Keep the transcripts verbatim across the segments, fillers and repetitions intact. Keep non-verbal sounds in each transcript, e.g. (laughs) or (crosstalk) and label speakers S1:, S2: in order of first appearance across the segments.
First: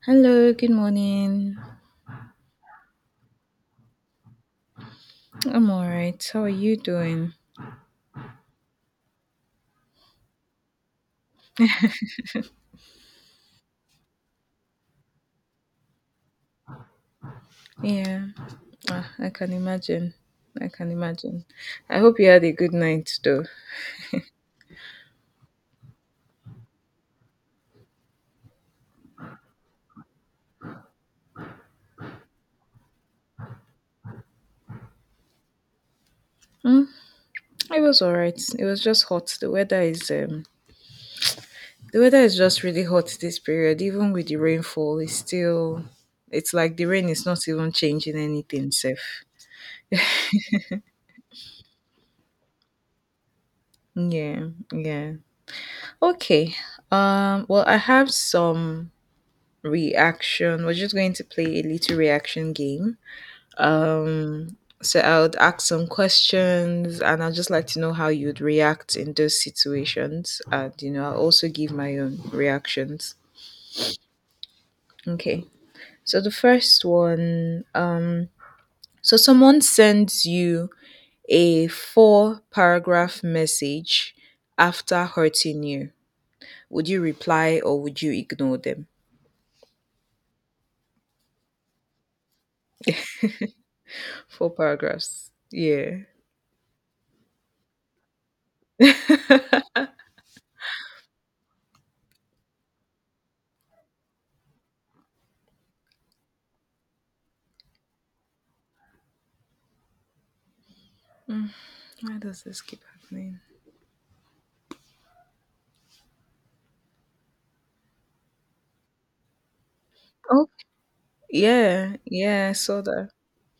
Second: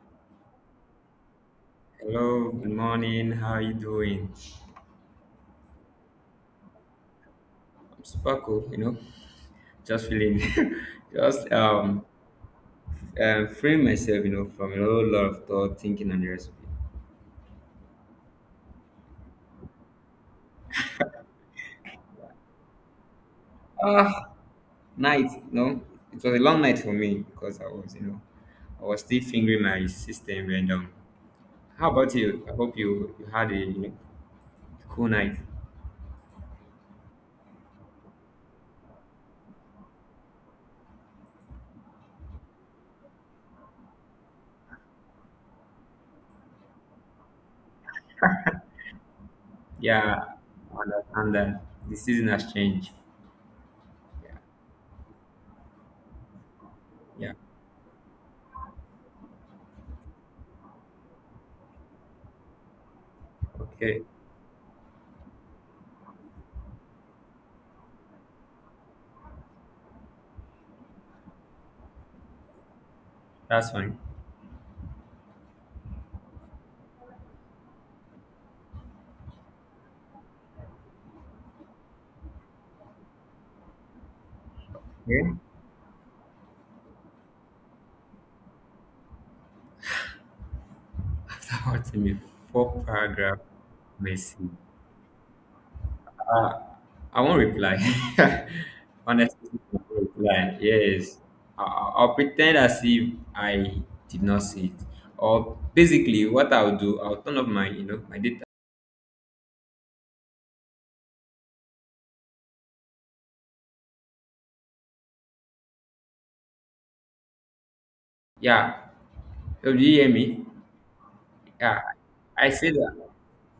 S1: Hello, good morning.
S2: Hello, good morning. How are you doing?
S1: I'm all right. How are you doing?
S2: I'm super cool, you know, just feeling, (laughs) just um, um, freeing myself, you know, from a whole lot of thought, thinking, and the rest of it.
S1: Yeah, ah, I can imagine. I can imagine. I hope you had a good night though.
S2: Night, you know, it was a long night for me because I was, you know, I was still fingering my system. And um, how about you? I hope you you had a you know, cool night.
S1: Mm, it was all right. It was just hot. The weather is um the weather is just really hot this period. Even with the rainfall, it's still it's like the rain is not even changing anything safe.
S2: Yeah, I understand that the season has changed.
S1: Yeah, yeah. Okay.
S2: Yeah, yeah,
S1: Um well, I have some reaction. We're just going to play a little reaction game.
S2: okay,
S1: So I would ask some questions and I'd just like to know how you'd react in those situations. And, you know, I'll also give my own reactions.
S2: that's fine.
S1: Okay. So the first one, um, so someone sends you a four paragraph message after
S2: Yeah,
S1: hurting you. Would you reply or would you ignore them?
S2: (laughs) after writing a four paragraph message
S1: Four paragraphs. Yeah.
S2: I won't reply. (laughs)
S1: (laughs)
S2: Honestly, I won't reply. Yes, I- I- I'll pretend as if I did not see it. Or basically, what I'll do, I'll turn off my, you know, my data.
S1: Why does this keep happening?
S2: Yeah. So do you hear me?
S1: Oh,
S2: Yeah.
S1: yeah. Yeah.
S2: I
S1: I
S2: say
S1: saw
S2: that.
S1: that.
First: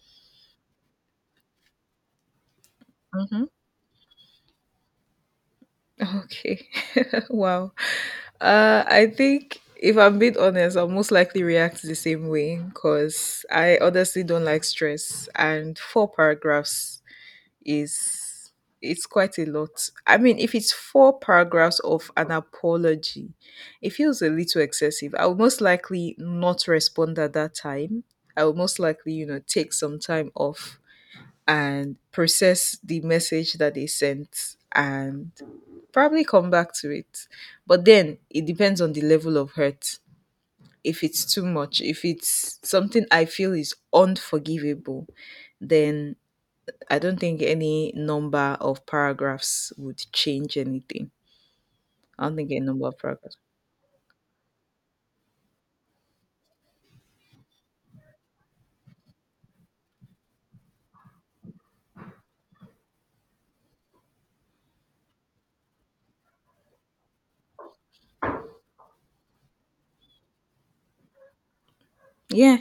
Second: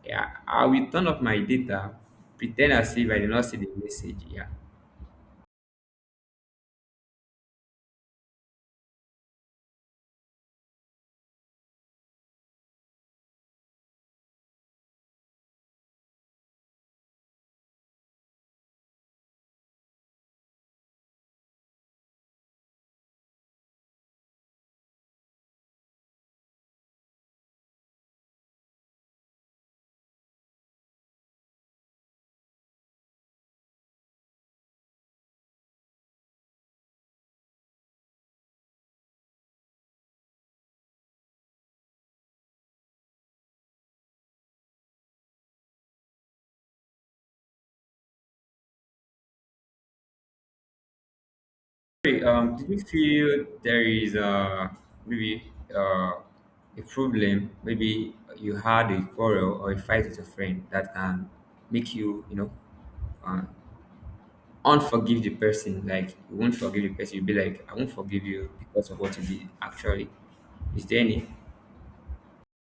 S2: Yeah. I will turn off my data, pretend as if I did not
S1: Mhm.
S2: see the message. Yeah.
S1: Okay. (laughs) Wow. Uh, I think if I'm being honest, I'll most likely react the same way because I honestly don't like stress, and four paragraphs is it's quite a lot. I mean, if it's four paragraphs of an apology, it feels a little excessive. I will most likely not respond at that time. I will most likely, you know, take some time off and process the message that they sent and probably come back to it. But then it depends on the level of hurt. If it's too much, if it's something I feel is unforgivable, then I don't think any number of paragraphs would change anything.
S2: Hey,
S1: I don't think
S2: um,
S1: any
S2: do you
S1: number of paragraphs.
S2: feel there is uh, maybe uh, a problem? Maybe you had a quarrel or a fight with a friend that can make you, you know, uh, unforgive the person. Like you won't forgive the person. You'll be like, I won't forgive you because of what you did. Actually, is there any?
S1: Yeah,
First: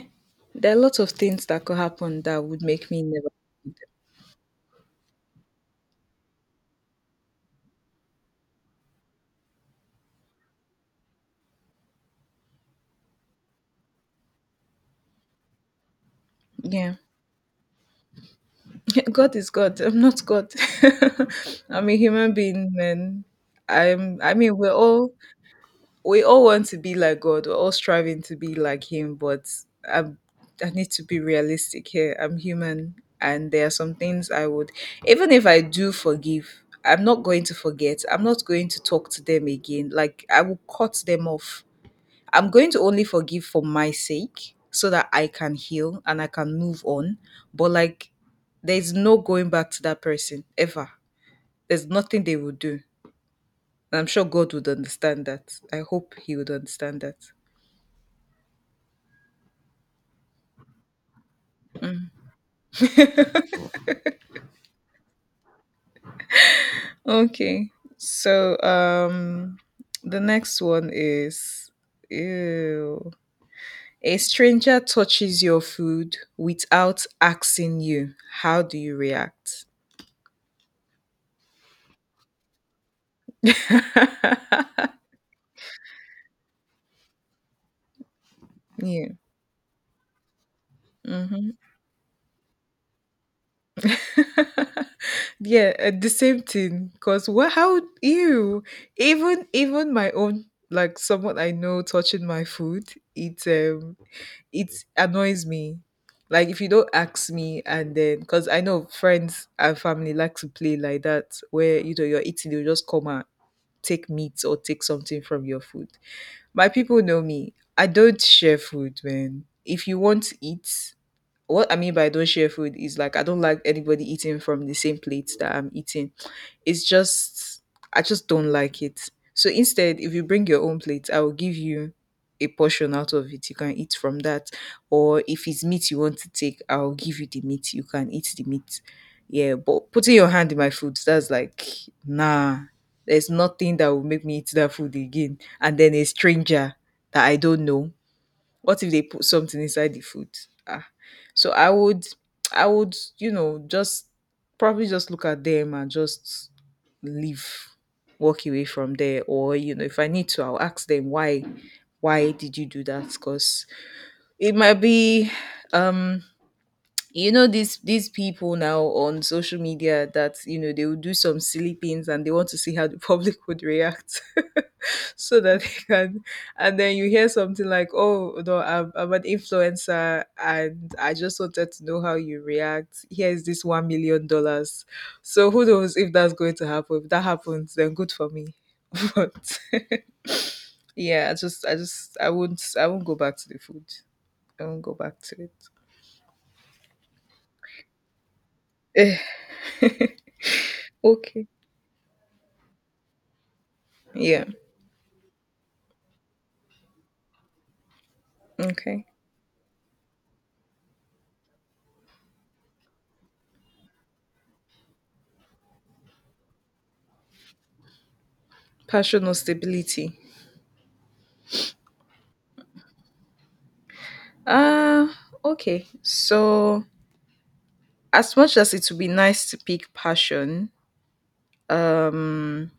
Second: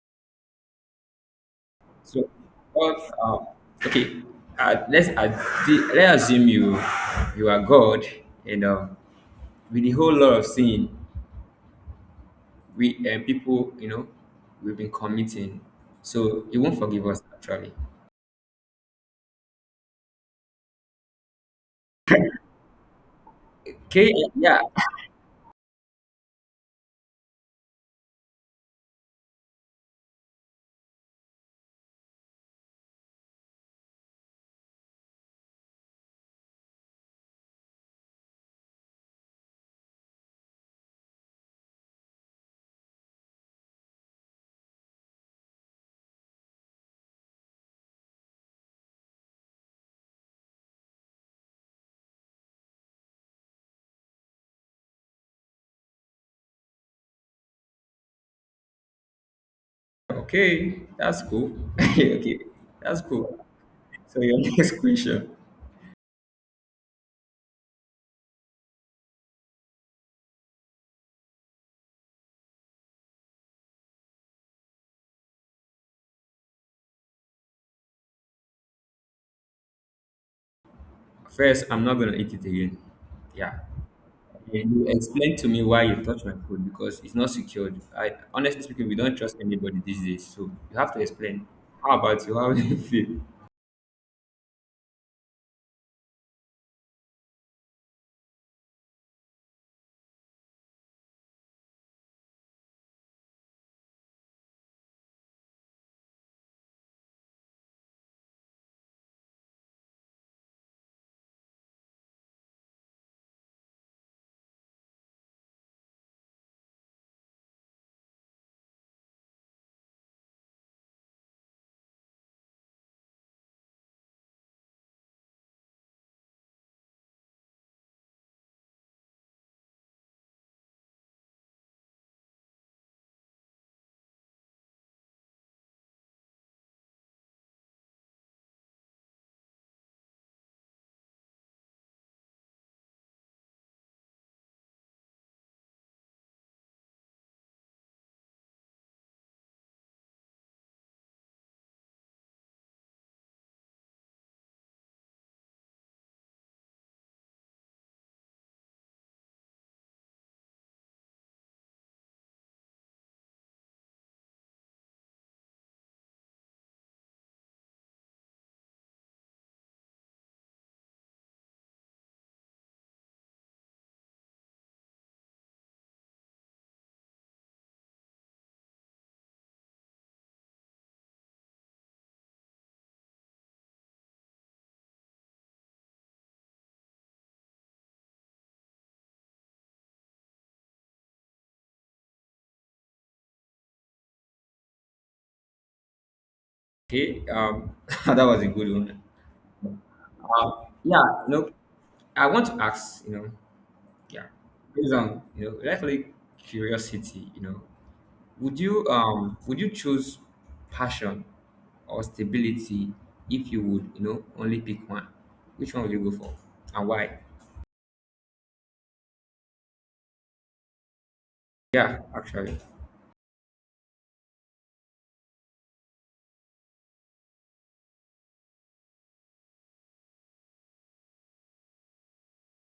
S1: there are lots of things that could happen
S2: So,
S1: that would make
S2: what?
S1: me never.
S2: Um, okay, uh, let's ad- let's assume you you are God and um, with a whole lot of sin. We uh, people you know we've been committing, so he won't
S1: Yeah,
S2: forgive us actually.
S1: (laughs) God is God. I'm not God. (laughs) I'm a human being, man.
S2: Okay,
S1: I'm. I mean,
S2: yeah.
S1: we're all we all want to be like God. We're all striving to be like Him, but I I need to be realistic here. I'm human, and there are some things I would, even if I do forgive, I'm not going to forget. I'm not going to talk to them again. Like I will cut them off. I'm going to only forgive for my sake, so that I can heal and I can move on. But like, there's no going back to that person ever. There's nothing they will do. And I'm sure God would understand that. I hope He would understand that.
S2: Okay, that's cool. (laughs) Okay, that's cool. So your (laughs) next question.
S1: Okay. So um the next one is ew. A stranger touches your food without asking you. How do you react?
S2: First, I'm not gonna eat it again. Yeah.
S1: (laughs)
S2: And you explain to me why you touch my food, because it's not secured. I honestly speaking, we
S1: yeah.
S2: don't trust anybody these days, so you have to explain.
S1: Mm-hmm.
S2: How about you? How (laughs) do you feel?
S1: (laughs) Yeah, uh, the same thing. Cause what? How? Ew. Even even my own, like someone I know touching my food. It um it annoys me. Like if you don't ask me, and then because I know friends and family like to play like that where you know you're eating, they'll just come and take meat or take something from your food. My people know me. I don't share food, man. If you want to eat, what I mean by don't share food is like I don't like anybody eating from the same plate that I'm eating. It's just I just don't like it. So instead, if you bring your own plate, I will give you a portion out of it. You can eat from that. Or if it's meat you want to take, I'll give you the meat. You can eat the meat. Yeah, but putting your hand in my food, that's like nah. There's nothing that will make me eat that food again. And then a stranger that I don't know, what if they put something inside the food? Ah, so I would, I would, you know, just probably just look at them and just leave, walk away from there. Or you know, if I need to, I'll ask them why, why did you do that? Because it might be, um, you know, these these people now on social media that you know they will do some silly things and they want to see how the (laughs) public would react, (laughs) so that they can, and then you hear something like, oh no, I'm, I'm an influencer and I just wanted to know how you react. Here is this one million dollars. So who knows if that's going to happen? If that happens, then good for me. (laughs) But (laughs) yeah, i just i just i won't i won't go back to the food. I won't go back to it.
S2: Okay, um (laughs) that was a good one.
S1: (sighs)
S2: Yeah,
S1: Okay.
S2: no, I want to ask you know. Yeah.
S1: Yeah.
S2: Based on you know, rightfully curiosity, you know, would you
S1: Okay.
S2: um would you choose passion or stability, if you would, you know, only pick one? Which one would you go for and why?
S1: Personal stability.
S2: Yeah, actually.
S1: Uh okay. So as much as it would be nice to pick passion, um,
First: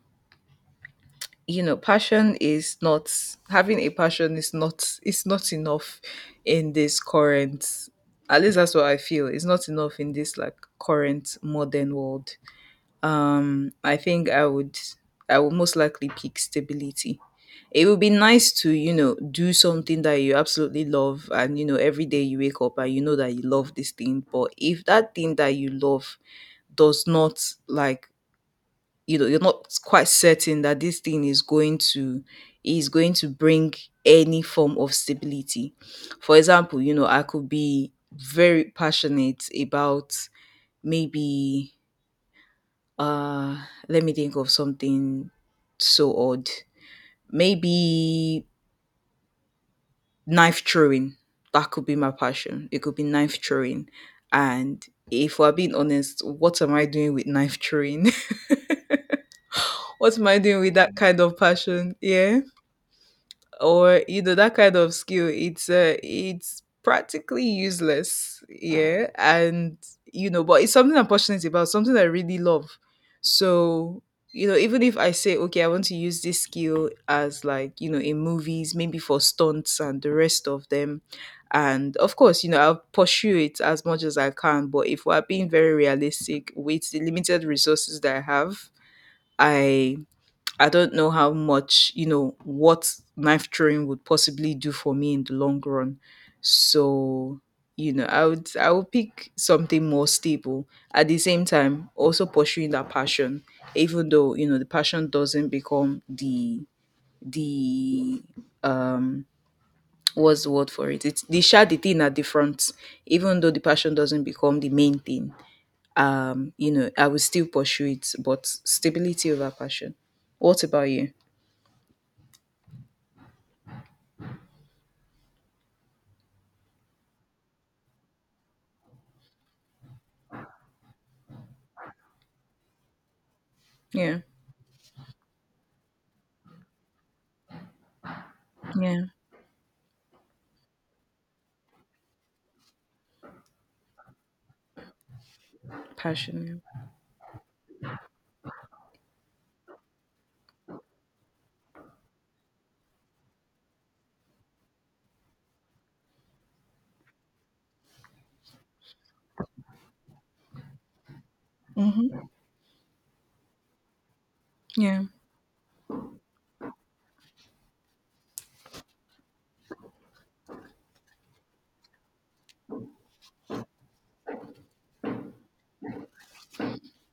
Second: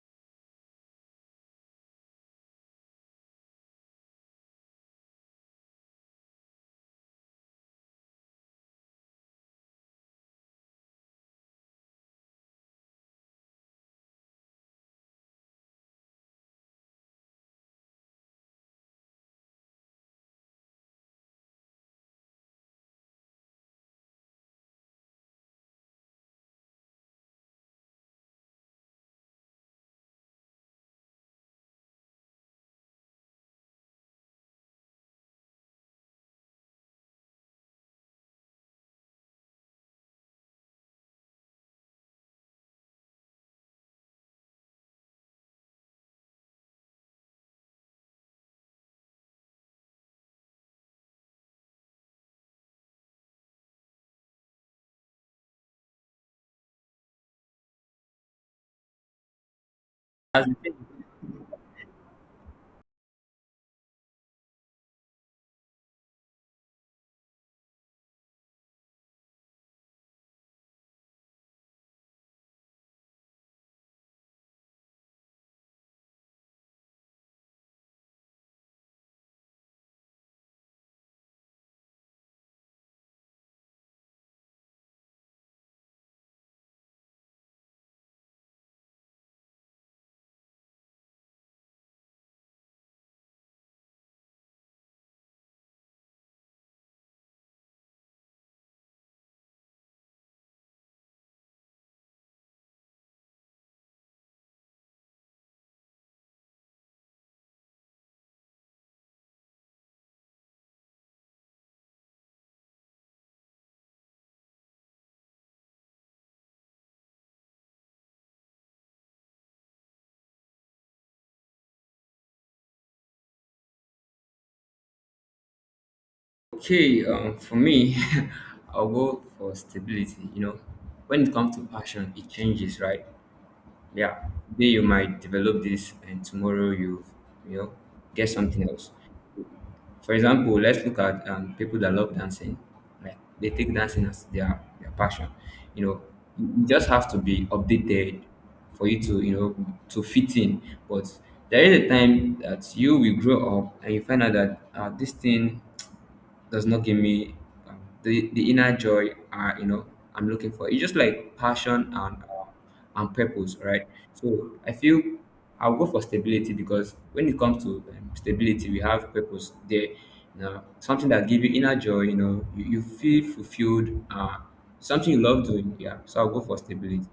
S1: you know, passion is not having a passion is not it's not enough in this current, at least that's what I feel. It's not enough in this like current modern world. um i think i would i would most likely pick stability. It would be nice to, you know, do something that you absolutely love and you know every day you wake up and you know that you love this thing. But if that thing that you love does not, like you know, you're not quite certain that this thing is going to is going to bring any form of stability. For example, you know, I could be very passionate about, maybe, uh, let me think of something so odd. Maybe knife throwing. That could be my passion. It could be knife throwing. And if we're being honest, what am I doing with knife throwing? (laughs) What am I doing with that kind of passion? Yeah. Or you know, that kind of skill, it's uh, it's practically useless. Yeah. And you know, but it's something I'm passionate about, something I really love. So you know, even if I say, okay, I want to use this skill as, like, you know, in movies, maybe for stunts and the rest of them, and of course, you know, I'll pursue it as much as I can. But if we're being very realistic with the limited resources that I have, i I don't know how much, you know, what knife throwing would possibly do for me in the long run. So, you know, I would I would pick something more stable. At the same time, also pursuing that passion, even though, you know, the passion doesn't become the the um what's the word for it? It's they share the shady thing at the front, even though the passion doesn't become the main thing. Um, you know, I would still pursue it, but stability over passion. What about you?
S2: Okay, um, for me, (laughs) I'll go for stability. You know, when it comes to passion, it changes, right?
S1: Yeah.
S2: Yeah, today you might develop this, and tomorrow you, you know, get something else.
S1: Yeah,
S2: For example, let's look at um, people that love dancing. Like they take dancing as their, their passion. You know, you
S1: passion.
S2: you just have to be updated for you to, you know, to fit in. But there is a time that you will grow up and you find out that uh, this thing does not give me um, the, the inner joy uh, you know I'm looking for. It's just like passion and
S1: Mm-hmm.
S2: uh, and purpose, right? So I feel
S1: Yeah.
S2: I'll go for stability, because when it comes to um, stability, we have purpose there. You know, something that give you inner joy. You know, you, you feel fulfilled. Uh, something you love doing. Yeah. So I'll go for stability.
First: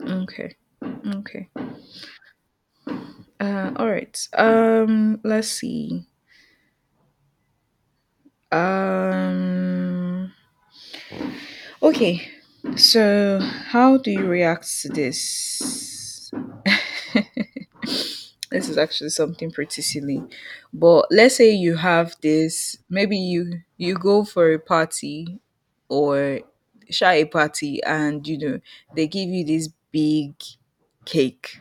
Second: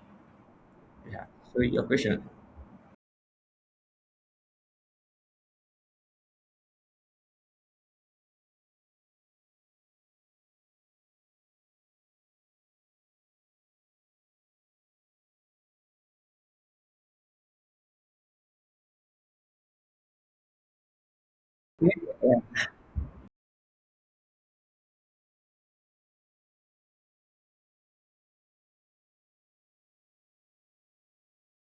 S1: Okay.
S2: Yeah.
S1: Okay.
S2: So your question.
S1: Uh, all right. Um, let's see. Um, okay. So, how do you react to this? This is actually something pretty silly, but let's say you have this. Maybe you you go for a party or shy a party, and you know they give you this big cake,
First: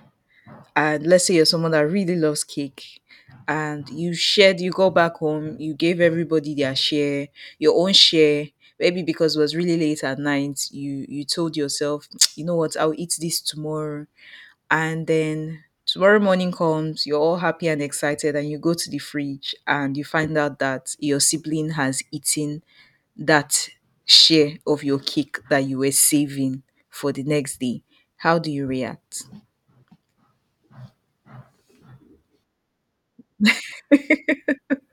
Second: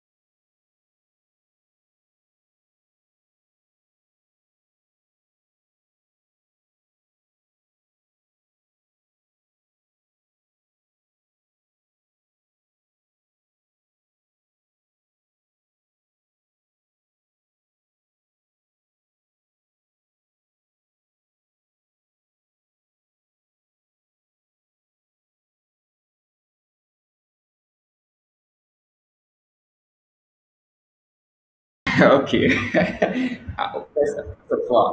S1: and let's say you're someone that really loves cake, and you shared, you go back home, you gave everybody their share, your own share, maybe because it was really late at night, you you told yourself, (tsk) you know what, I'll eat this tomorrow. And then tomorrow morning comes, you're all happy and excited and you go to the fridge and you find out that your sibling has eaten that share of your cake that you were saving for the next day. How do you react?
S2: (laughs) Okay. (laughs) Uh, First first of all,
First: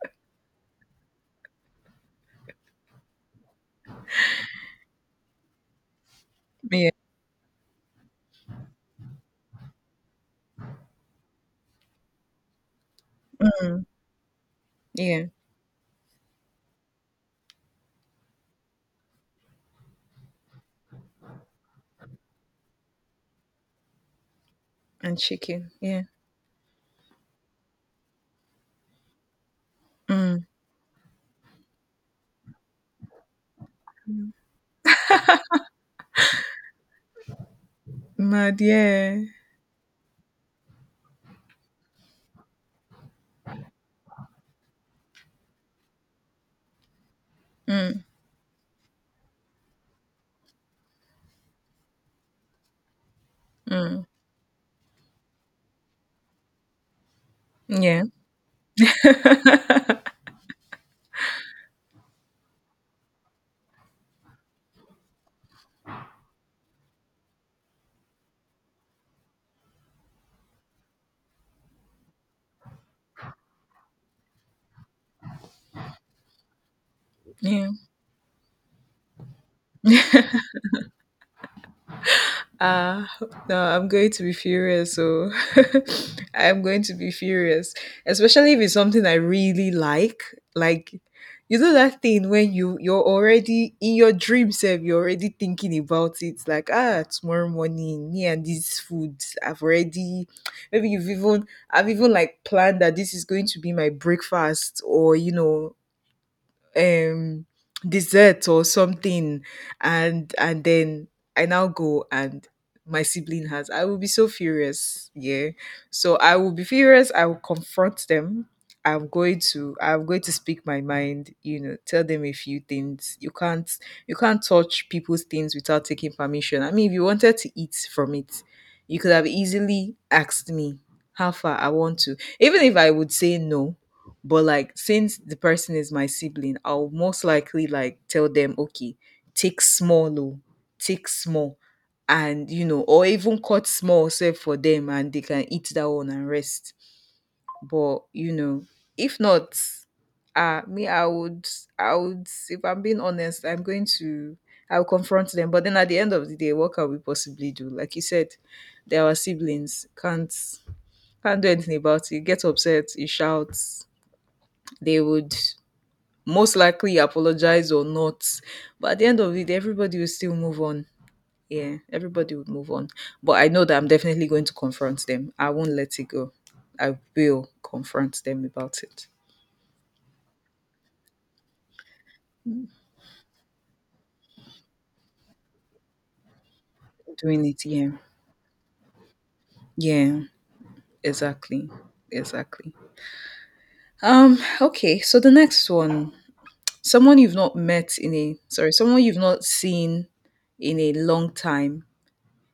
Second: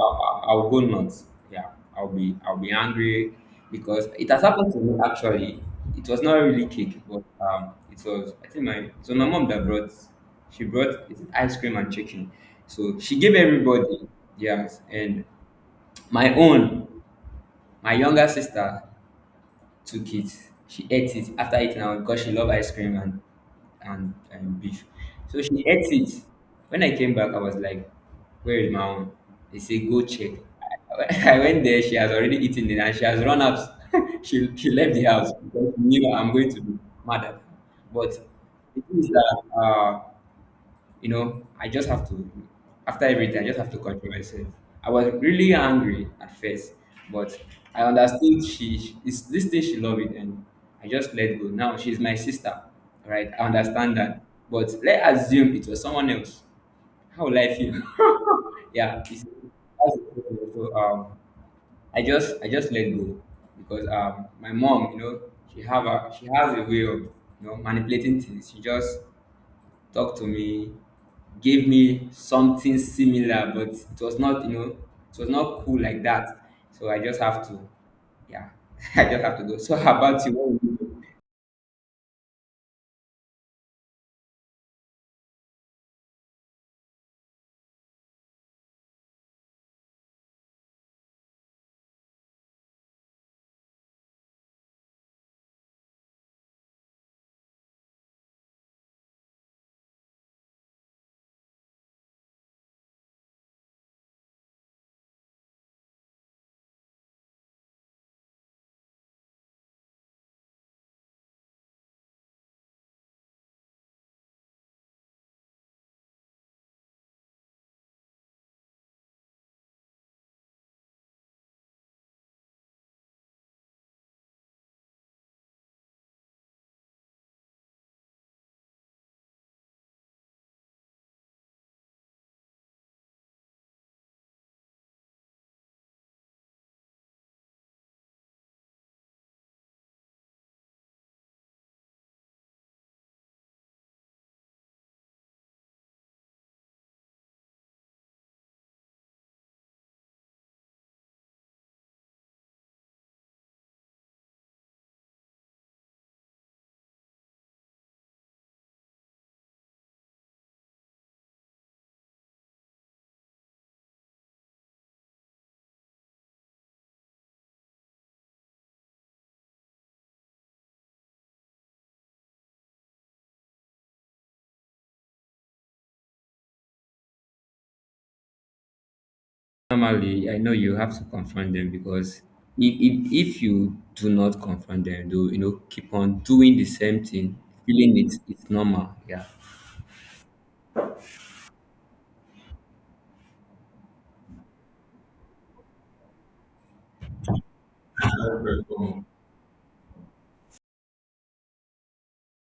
S2: I- I- I'll go nuts. Yeah, I'll be I'll be angry because it has happened to me actually. It was not really
S1: Yeah.
S2: cake, but um, it was I think my so my mom that brought she brought is it ice cream and chicken. So she gave
S1: Mm.
S2: everybody yes, and
S1: Yeah.
S2: my own my younger sister took it. She ate it after eating out because she loved ice cream and and, and beef.
S1: And
S2: So she
S1: chicken,
S2: ate
S1: yeah.
S2: it. When I came back, I was like, "Where is my own?" They say, "Go check."
S1: Mm.
S2: I (laughs) I went there. She has already eaten it and she has run out. (laughs) She she left the house because she knew I'm going to be mad at her. But
S1: Mad,
S2: the thing is
S1: yeah.
S2: that uh, you know, I just have to, after everything, I just have to control myself. I was really angry at first, but I
S1: Mm,
S2: understood she, she- it's this thing she loved it, and I just let go. Now she's my sister, right? I understand
S1: mm.
S2: that, but let's assume it was someone else. How will I feel?
S1: Yeah,
S2: (laughs) yeah, it's, that's the problem. So um, I just I just let go, because um, my mom, you know, she have a she has a way of you know manipulating things. She just talked to me, gave me something similar, but it was not, you know, it was not cool like that. So I just have to,
S1: yeah.
S2: yeah, (laughs) I just have to go. So how about you? What would you do?
S1: Ah, no, I'm going to be furious. So (laughs) I'm going to be furious, especially if it's something I really like. Like, you know that thing when you you're already in your dream self, you're already thinking about it. Like, ah, tomorrow morning, me and this food, I've already. Maybe you've even, I've even like planned that this is going to be my breakfast, or you know, um dessert or something. and and then I now go and my sibling has, I will be so furious. Yeah, so I will be furious, I will confront them. I'm going to i'm going to speak my mind, you know, tell them a few things. You can't you can't touch people's things without taking permission. I mean, if you wanted to eat from it, you could have easily asked me. How far? I want to, even if I would say no, but like since the person is my sibling, I'll most likely like tell them, okay, take small, oh, take small, and you know, or even cut small self for them, and they can eat that one and rest. But you know, if not, uh me, I would, I would. If I'm being honest, I'm going to. I'll confront them, but then at the end of the day, what can we possibly do? Like you said, they are siblings. Can't can't do anything about it. Get upset, you shout. They would most likely apologize or not. But at the end of it, everybody will still move on. Yeah, everybody would move on. But I know that I'm definitely going to confront them. I won't let it go. I will confront them about it.
S2: Normally, I know you have to confront them, because if, if, if you do not confront them, do you know, keep on doing the same thing,
S1: Doing it, yeah.
S2: feeling it, it's normal. Yeah.
S1: Yeah, exactly. Exactly. Um, okay, so the next one. Someone you've not met in a sorry, someone you've not seen in a long time.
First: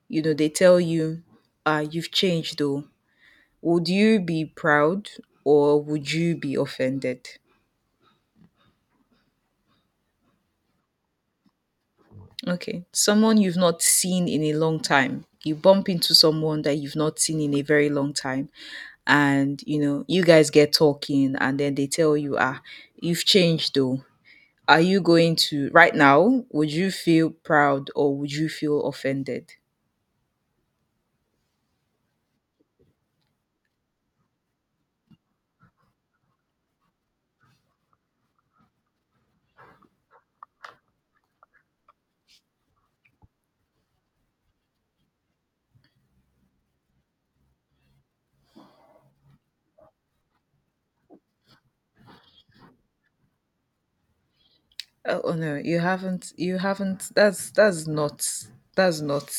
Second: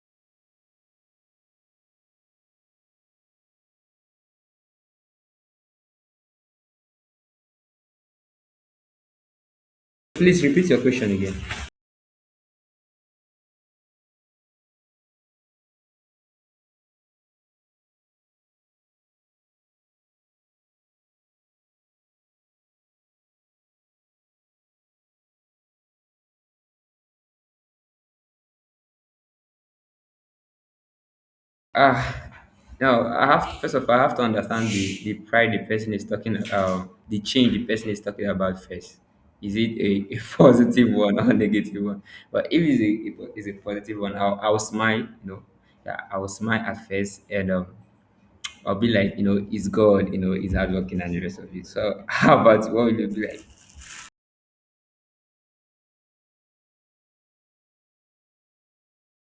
S1: You know, they tell you, uh, you've changed though. Would you be proud or would you be offended?
S2: Please repeat your question again.
S1: Okay, someone you've not seen in a long time. You bump into someone that you've not seen in a very long time, and you know, you guys get talking, and then they tell you, ah, you've changed though. Are you going to, right now, would you feel proud or would you feel offended?
S2: Ah, no, I have first of all, I have to understand the, the pride the person is talking about, the change the person is talking about first. Is it a, (laughs) a positive one or negative a negative one? But if it's a, if it's a positive one, I'll, I'll smile, you know. Yeah, I will smile at first and um, I'll be like, you know, it's God, you know, it's hardworking and the rest of it. So (laughs) how about what will you be like?
S1: Oh, oh no, you haven't. You haven't. That's that's not. That's not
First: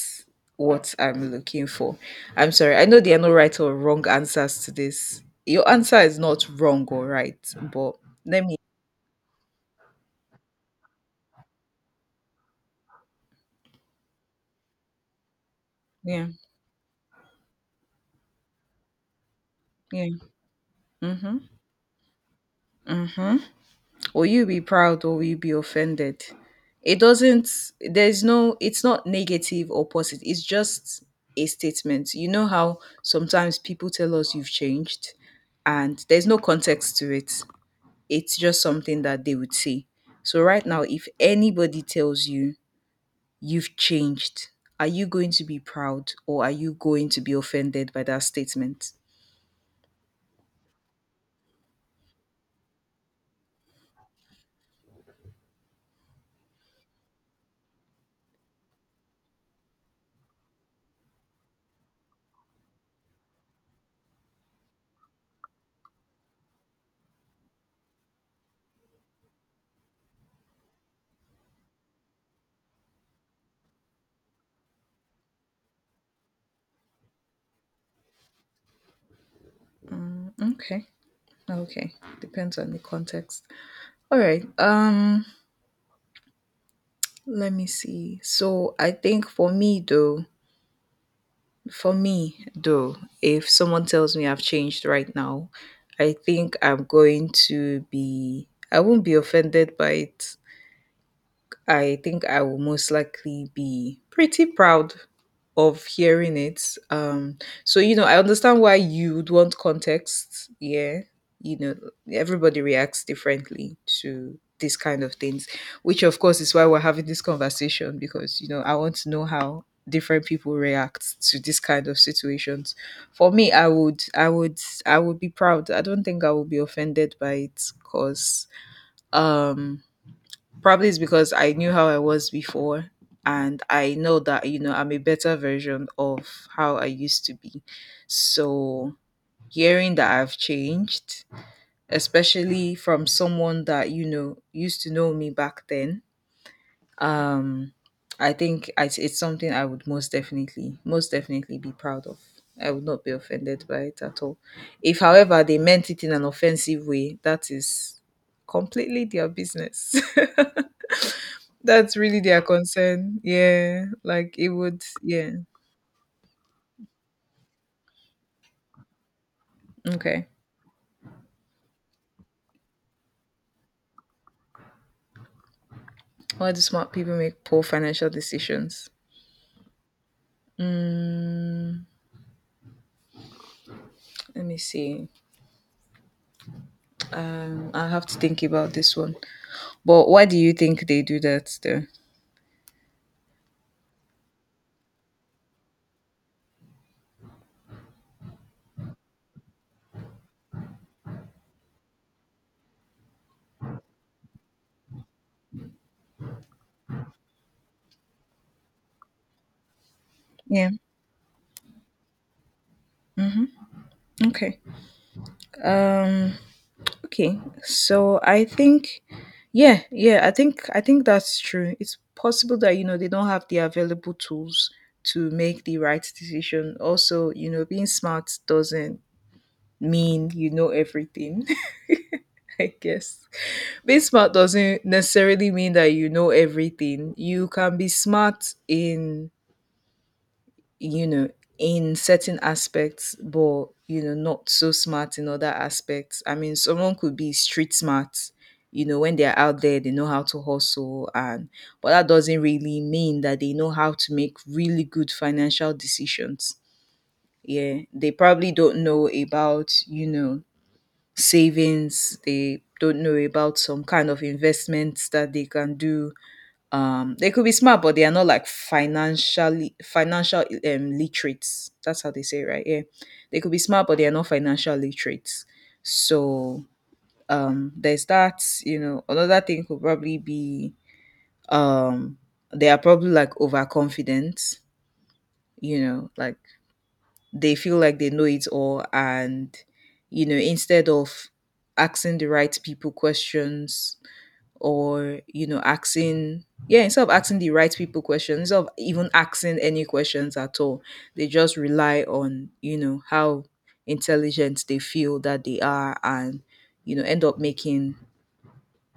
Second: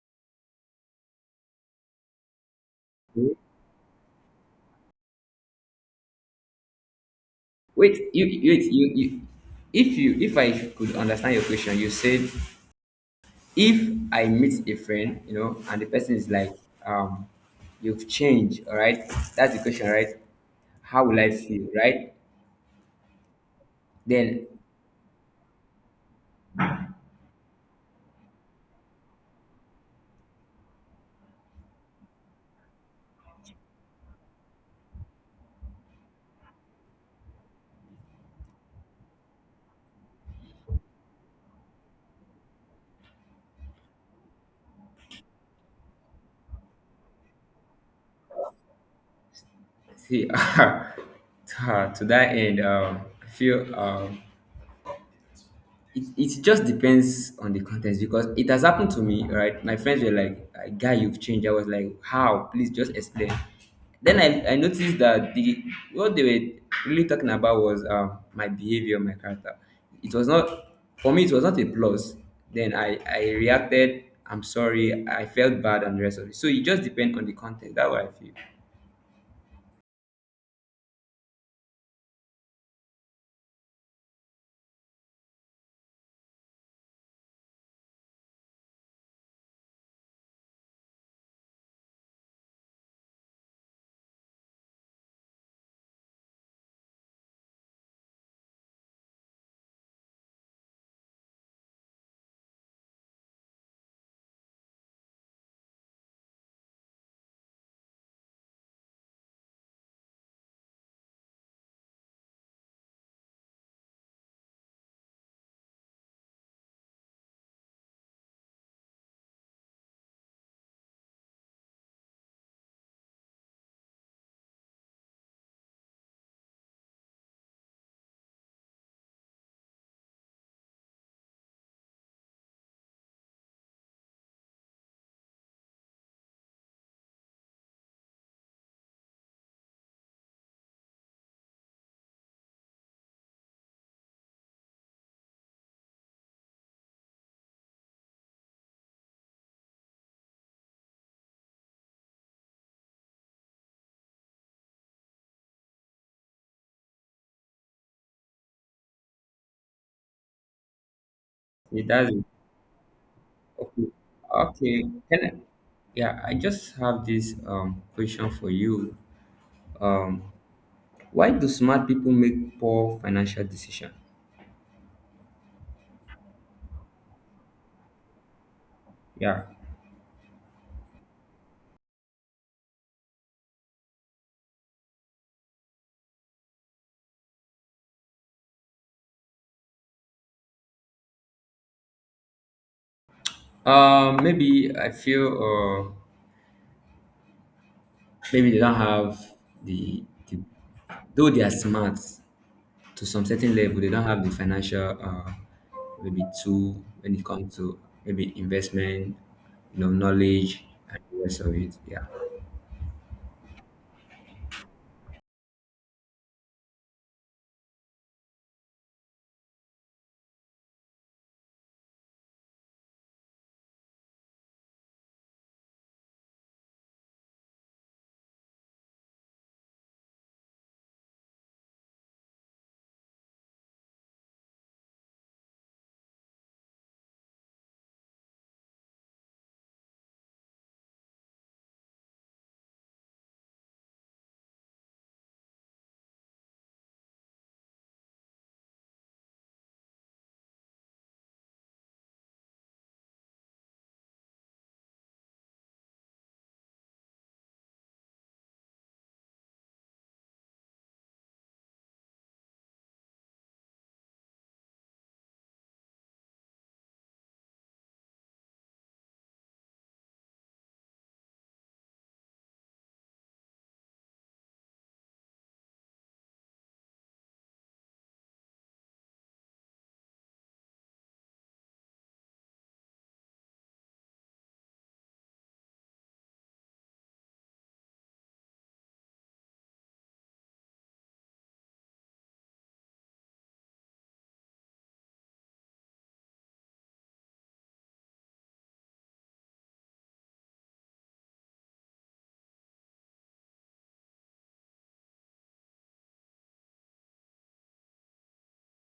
S1: what I'm looking for. I'm sorry. I know there are no right or wrong answers to this. Your answer is not wrong or right, but
S2: Wait, you,
S1: let
S2: you,
S1: me.
S2: you, you, if you, if I could understand your question, you said if I meet a friend, you know, and the person
S1: Yeah.
S2: is like, um, you've changed, all right? That's the question, right?
S1: Yeah.
S2: How will I
S1: Mm-hmm.
S2: feel, right?
S1: Mm-hmm. Will you
S2: Then,
S1: be proud or will you be offended? It doesn't. There's no. It's not negative or positive. It's just a statement. You know how sometimes people tell us you've changed, and there's no context to it. It's just something that they would say. So, right now, if anybody tells you you've changed, are you going to be proud or are you going to be offended by that statement?
S2: see, (laughs) to, to that end, um, I feel um, it, it just depends on the context because it has happened to me, right. My friends were like, "Ah, guy, you've changed." I was like, how? Please just explain. Then i, I noticed that the what they were really talking about was um, my behavior, my character. It was not, for me it was not a plus. Then i I reacted, I'm sorry, I felt bad and the rest of it. So it just depends on the context. That's what I feel.
S1: Okay. Okay. Depends on the context. All right. Um let me see. So I think for me though, for me though, if someone tells me I've changed right now, I think I'm going to be I won't be offended by it. I think I will most likely be pretty proud of hearing it. Um, so you know, I understand why you would want context. Yeah, you know, everybody reacts differently to these kind of things, which of course is why we're having this conversation because you know I want to know how different people react to this kind of situations. For me, I would, I would, I would be proud. I don't think I would be offended by it because probably it's because I knew how I was before and I know that you know I'm a better version of how I used to be. So hearing that I've changed, especially from someone that you know used to know me back then, um I think it's, it's something I would most definitely most definitely be proud of. I would not be offended by it at all. If however they meant it in an offensive way, that is completely their business. (laughs)
S2: It
S1: That's
S2: does
S1: really
S2: not,
S1: their concern. Yeah.
S2: okay,
S1: Like it
S2: okay.
S1: would,
S2: Can I,
S1: yeah.
S2: yeah, I just have this um question for you. Um,
S1: Okay.
S2: Why do smart people make poor financial decision?
S1: Why do smart people make poor financial decisions?
S2: Yeah.
S1: Mm, let me see. Um, I have to think about this one. But why do you think they do that though?
S2: Um, maybe I feel uh, maybe they don't have the, the though they are smart to some certain level, they don't have the financial uh, maybe tool when it comes to maybe investment, you know, knowledge
S1: Yeah.
S2: and the rest of it. Yeah.
S1: Okay. Um okay. So I think yeah, yeah, I think I think that's true. It's possible that you know they don't have the available tools to make the right decision. Also, you know, being smart doesn't mean you know everything, (laughs) I guess. Being smart doesn't necessarily mean that you know everything. You can be smart in, you know, in certain aspects, but, you know, not so smart in other aspects. I mean, someone could be street smart. You know, when they're out there, they know how to hustle, and but that doesn't really mean that they know how to make really good financial decisions. Yeah, they probably don't know about you know savings. They don't know about some kind of investments that they can do. Um they could be smart but they are not like financially financial um literates. That's how they say it, right? Yeah, they could be smart but they are not financial literates. So um there's that. You know, another thing could probably be um they are probably like overconfident. You know, like they feel like they know it all and you know instead of asking the right people questions or you know asking yeah instead of asking the right people questions, instead of even asking any questions at all, they just rely on you know how intelligent they feel that they are and you know end up making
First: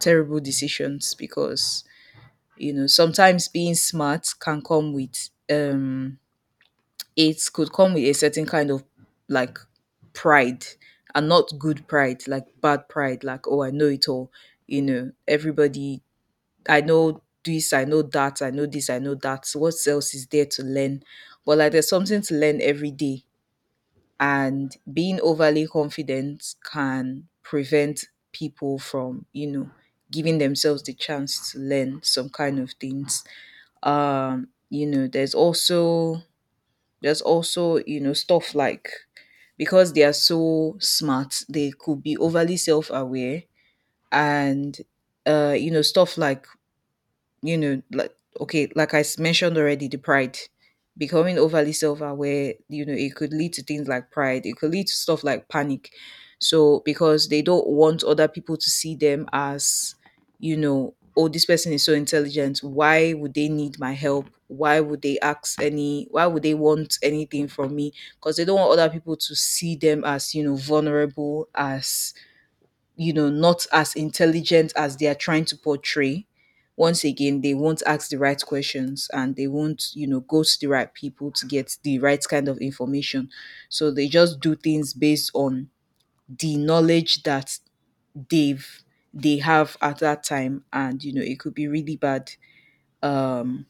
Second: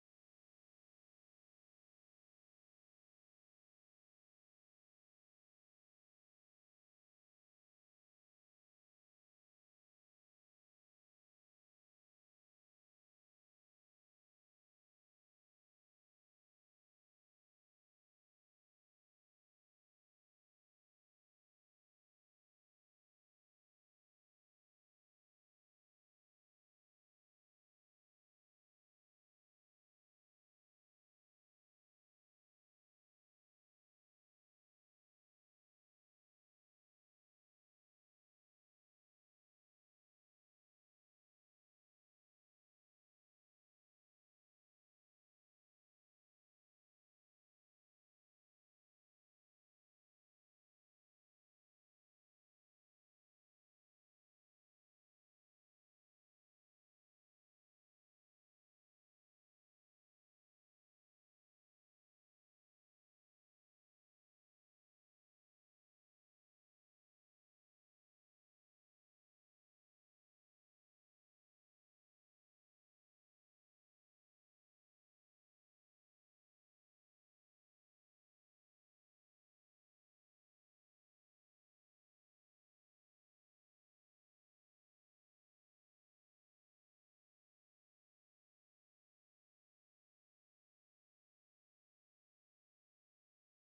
S1: terrible decisions because you know sometimes being smart can come with um it could come with a certain kind of like pride. And not good pride, like bad pride, like, oh, I know it all. You know, everybody, I know this, I know that, I know this, I know that. What else is there to learn? But like, there's something to learn every day. And being overly confident can prevent people from, you know, giving themselves the chance to learn some kind of things. Um, you know, there's also there's also, you know, stuff like because they are so smart, they could be overly self aware and uh, you know, stuff like you know, like okay, like I s- mentioned already, the pride, becoming overly self-aware. You know, it could lead to things like pride. It could lead to stuff like panic. So because they don't want other people to see them as, you know, oh, this person is so intelligent. Why would they need my help? Why would they ask any? Why would they want anything from me? Because they don't want other people to see them as, you know, vulnerable, as you know, not as intelligent as they are trying to portray. Once again, they won't ask the right questions and they won't, you know, go to the right people to get the right kind of information. So they just do things based on the knowledge that they've they have at that time, and you know it could be really bad. um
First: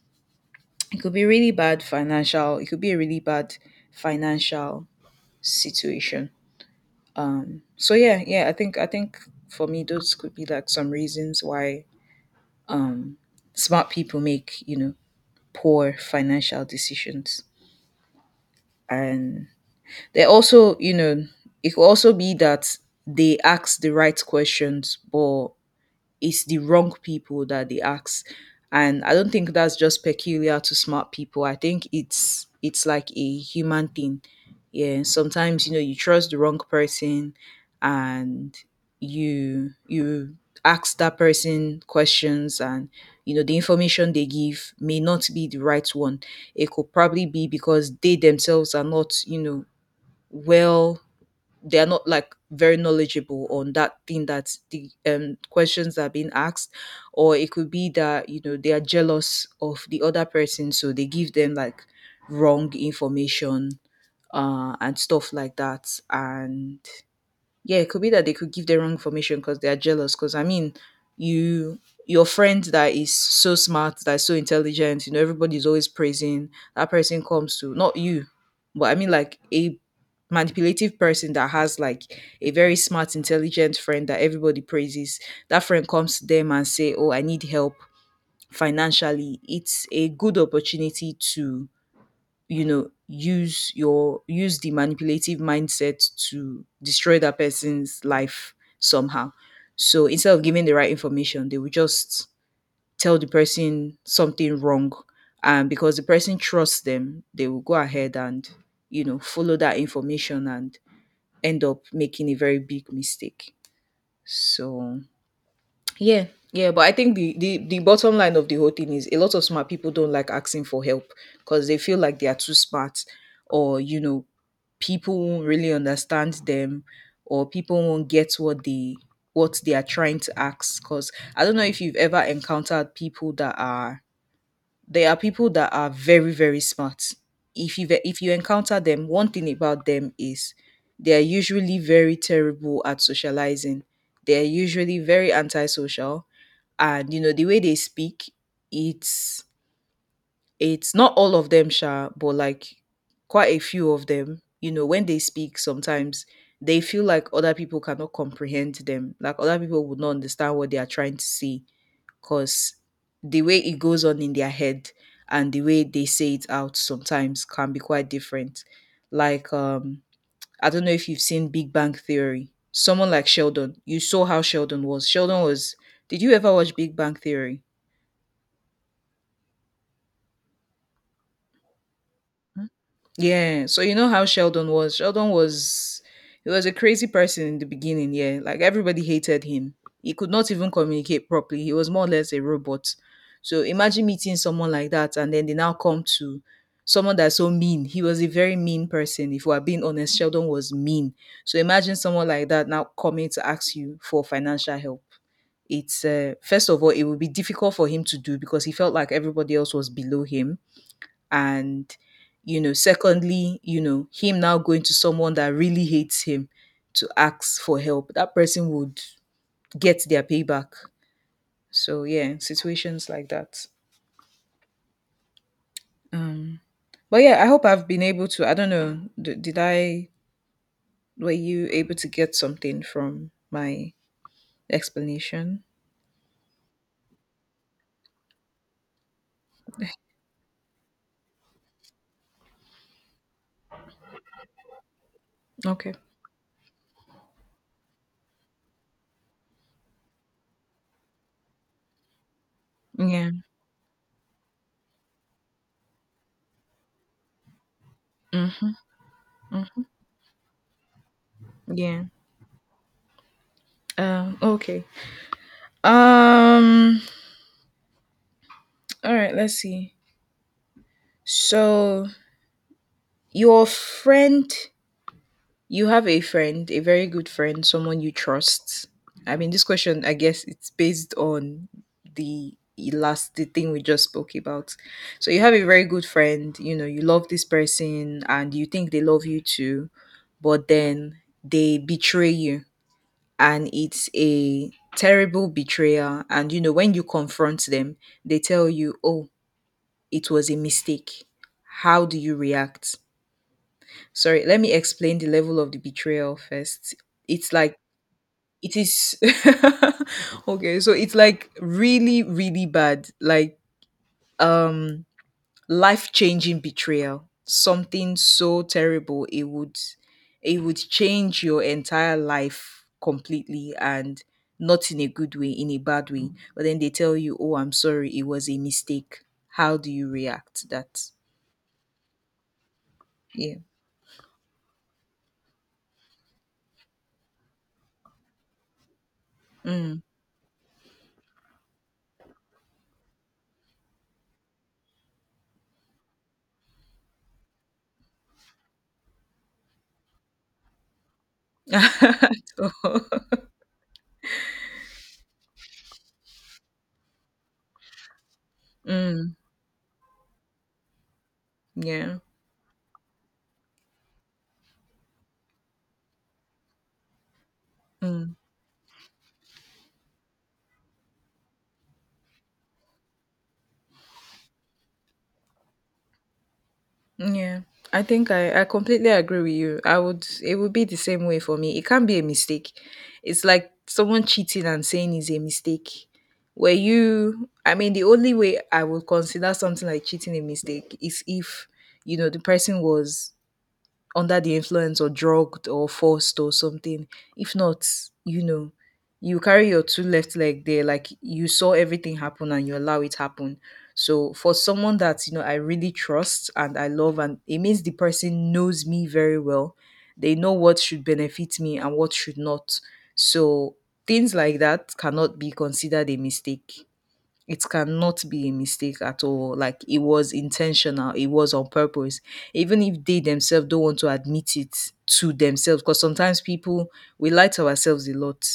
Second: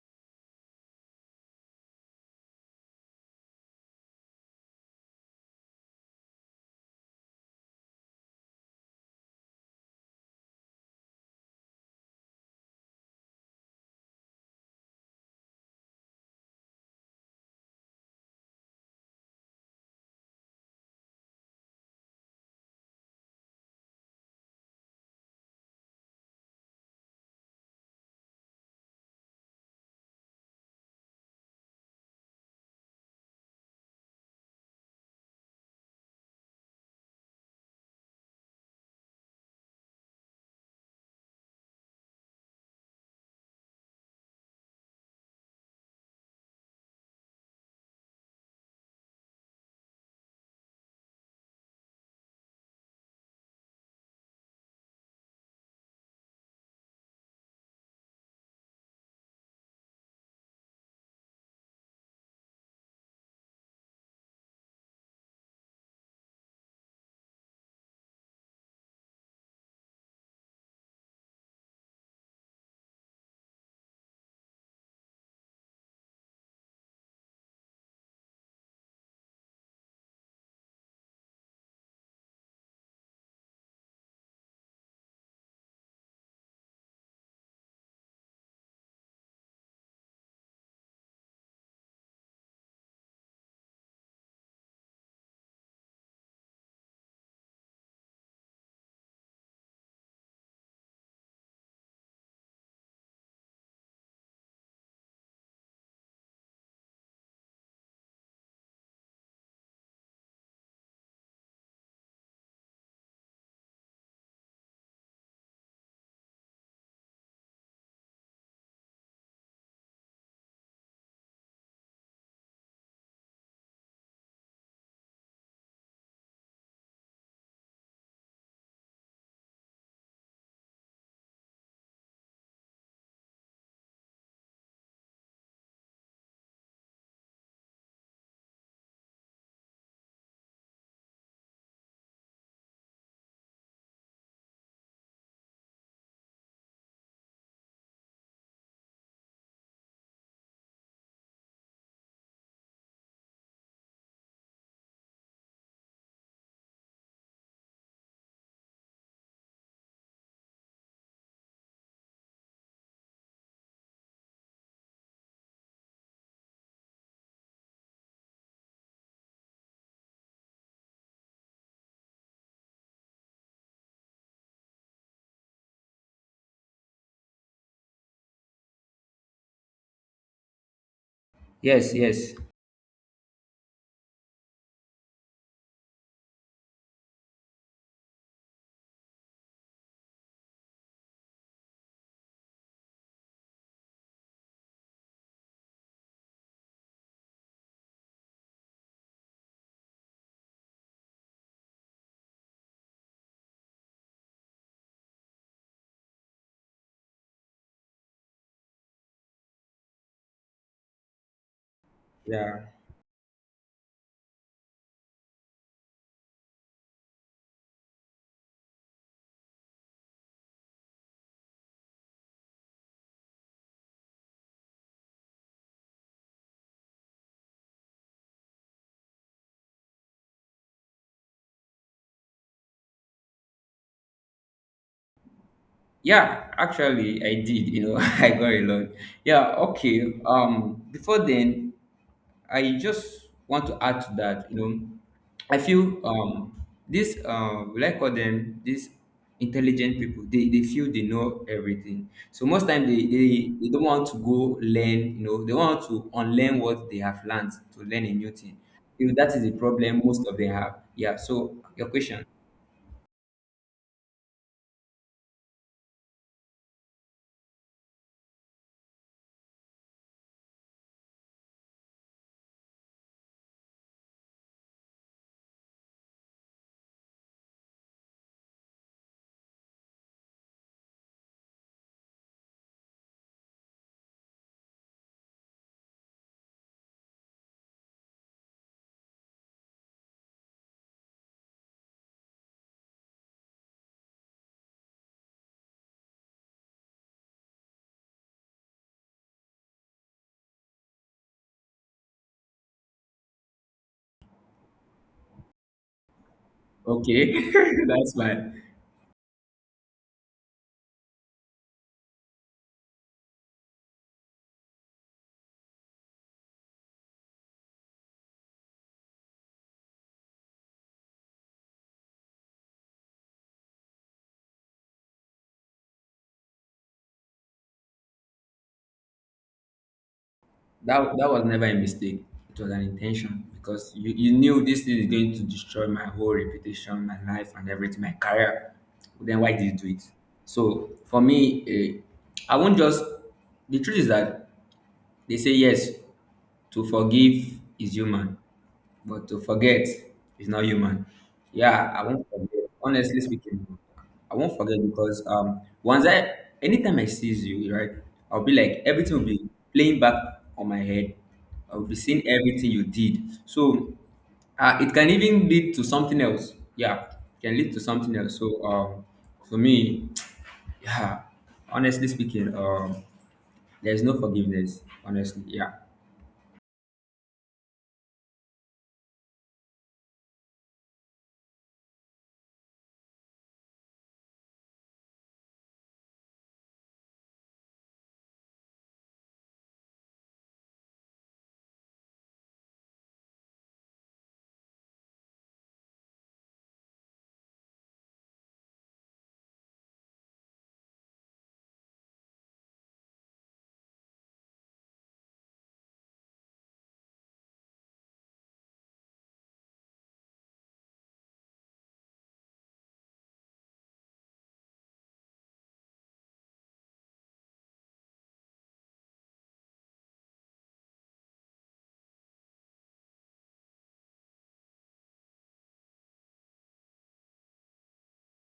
S1: it could be really bad financial It could be a really bad financial situation. So yeah, yeah, i think i think for me those could be like some reasons why smart people make you know poor financial decisions. And they also you know it could also be that they ask the right questions but it's the wrong people that they ask. And I don't think that's just peculiar to smart people. I think it's it's like a human thing. Yeah, sometimes you know you trust the wrong person and you you ask that person questions and you know the information they give may not be the right one. It could probably be because they themselves are not you know well, they are not like very knowledgeable on that thing that the um, questions that are being asked. Or it could be that you know they are jealous of the other person so they give them like wrong information, uh, and stuff like that. And yeah, it could be that they could give the wrong information because they are jealous. Because I mean, you your friend that is so smart, that's so intelligent, you know, everybody's always praising that person, comes to not you, but I mean like a manipulative person that has like a very smart, intelligent friend that everybody praises. That friend comes to them and say, "Oh, I need help financially." It's a good opportunity to you know use your use the manipulative mindset to destroy that person's life somehow. So instead of giving the right information they will just tell the person something wrong, and because the person trusts them they will go ahead and you know follow that information and end up making a very big mistake. So yeah, yeah, but I think the the, the bottom line of the whole thing is a lot of smart people don't like asking for help because they feel like they are too smart, or you know people won't really understand them, or people won't get what they what they are trying to ask. Because I don't know if you've ever encountered people that are there are people that are very very smart. If you if you encounter them, one thing about them is they are usually very terrible at socializing. They are usually very antisocial. And you know the way they speak, it's it's not all of them sha, but like quite a few of them, you know, when they speak sometimes they feel like other people cannot comprehend them. Like other people would not understand what they are trying to say, because the way it goes on in their head and the way they say it out sometimes can be quite different. Like um I don't know if you've seen Big Bang Theory. Someone like Sheldon, you saw how Sheldon was. Sheldon was did you ever watch Big Bang Theory?
S2: Yes, yes.
S1: Yeah. So you know how Sheldon was. Sheldon was, he was a crazy person in the beginning, yeah. Like everybody hated him. He could not even communicate properly. He was more or less a robot. So imagine meeting someone like that and then they now come to someone that's so mean. He was a very mean person. If we're being honest, Sheldon was mean. So imagine someone like that now coming to ask you for financial help. It's uh, first of all, it would be difficult for him to do because he felt like everybody else was below him, and
S2: Yeah.
S1: you know, secondly, you know, him now going to someone that really hates him to ask for help, that person would get their payback. So yeah, situations like that. um but yeah, I hope I've been able to, I don't know, d- did i were you able to get something from my explanation?
S2: Yeah, actually, I did. You know, (laughs) I got a lot. Yeah, okay. Um, before then, I just want to add to that. You know, I
S1: (laughs) Okay.
S2: feel um this uh will I call them these intelligent people. They they feel they know everything. So most time they
S1: Yeah.
S2: they, they don't want to go learn. You know, they want to unlearn what they have learned to learn a new thing.
S1: Mm-hmm,
S2: If that is the
S1: mm-hmm.
S2: problem most of them have. Yeah. So your
S1: Yeah.
S2: question.
S1: Um okay. um all right, let's see. so your friend. You have a friend, a very good friend, someone you trust. I mean, this question, I guess, it's based on the last the thing we just spoke about. So you have a very good friend, you know, you love this person and you think they love you too, but then they betray you and it's a terrible betrayal, and you know, when you confront them, they tell you, "Oh, it was a mistake." How do you react? Sorry, let me explain the level of the betrayal first.
S2: Okay,
S1: It's like
S2: (laughs) that's fine.
S1: it is (laughs) okay, so it's like really, really bad. Like um life-changing betrayal. Something so terrible it would, it would change your entire life completely, and not in a good way, in a bad way. But then they tell you, "Oh, I'm sorry, it was a mistake." How do you react to that?
S2: That that was never a mistake. It was an intention,
S1: Yeah.
S2: because you, you knew this thing is going to destroy my whole reputation, my life, and everything, my career. Then why did you do
S1: Mm.
S2: it? So for me, eh, I won't just. The truth is that they say yes, to forgive is human, but to forget is not human. Yeah, I won't
S1: (laughs)
S2: forget.
S1: So,
S2: Honestly speaking, I won't forget because um once I anytime I sees you, right, I'll be like everything will
S1: mm,
S2: be playing back on my head. I'll be
S1: yeah.
S2: seeing everything you did. So uh, it can even lead to something else. Yeah, it can lead to something
S1: Mm,
S2: else. So um for me, (tsk) yeah, honestly speaking, um there's no forgiveness, honestly. Yeah,
S1: yeah, I think I, I completely agree with you. I would, it would be the same way for me. It can't be a mistake. It's like someone cheating and saying is a mistake. Where you, I mean, the only way I would consider something like cheating a mistake is if, you know, the person was under the influence or drugged or forced or something. If not, you know, you carry your two left leg there, like you saw everything happen and you allow it happen. So for someone that you know I really trust and I love, and it means the person knows me very well. They know what should benefit me and what should not. So things like that cannot be considered a mistake. It cannot be a mistake at all. Like it was intentional, it was on purpose. Even if they themselves don't want to admit it to themselves, because sometimes people, we lie to ourselves a lot.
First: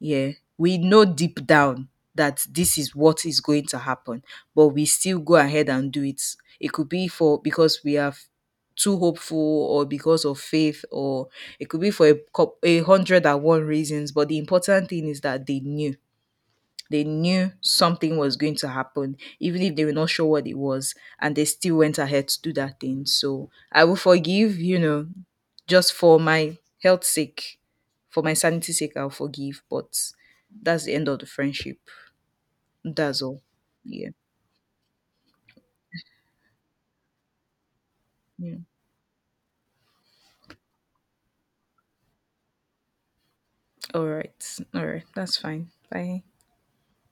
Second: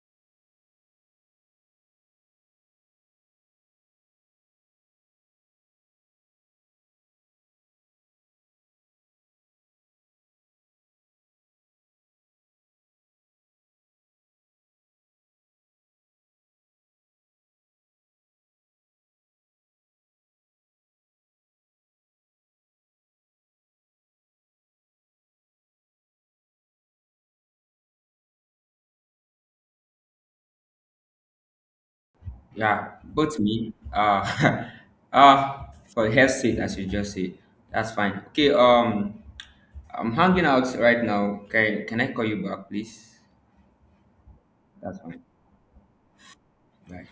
S1: Yeah. We know deep down that this is what is going to happen, but we still go ahead and do it. It could be for because we are too hopeful or because of faith, or it could be for a, cou- a hundred and one reasons, but the important thing is that they knew, they knew something was going to happen, even if they were not sure what it was, and they still went ahead to do that thing. So I will forgive, you know, just for my health sake, for my sanity sake, I'll forgive. But that's the end of the friendship.
S2: yeah.
S1: That's
S2: Both
S1: all.
S2: me.
S1: Yeah.
S2: Uh, (laughs) uh, for her sake, as you just said, that's fine. Okay.
S1: Yeah.
S2: Um, I'm hanging out right now. Can can I call you back, please?
S1: All right. All
S2: That's
S1: right.
S2: fine.
S1: That's fine. Bye.
S2: Bye.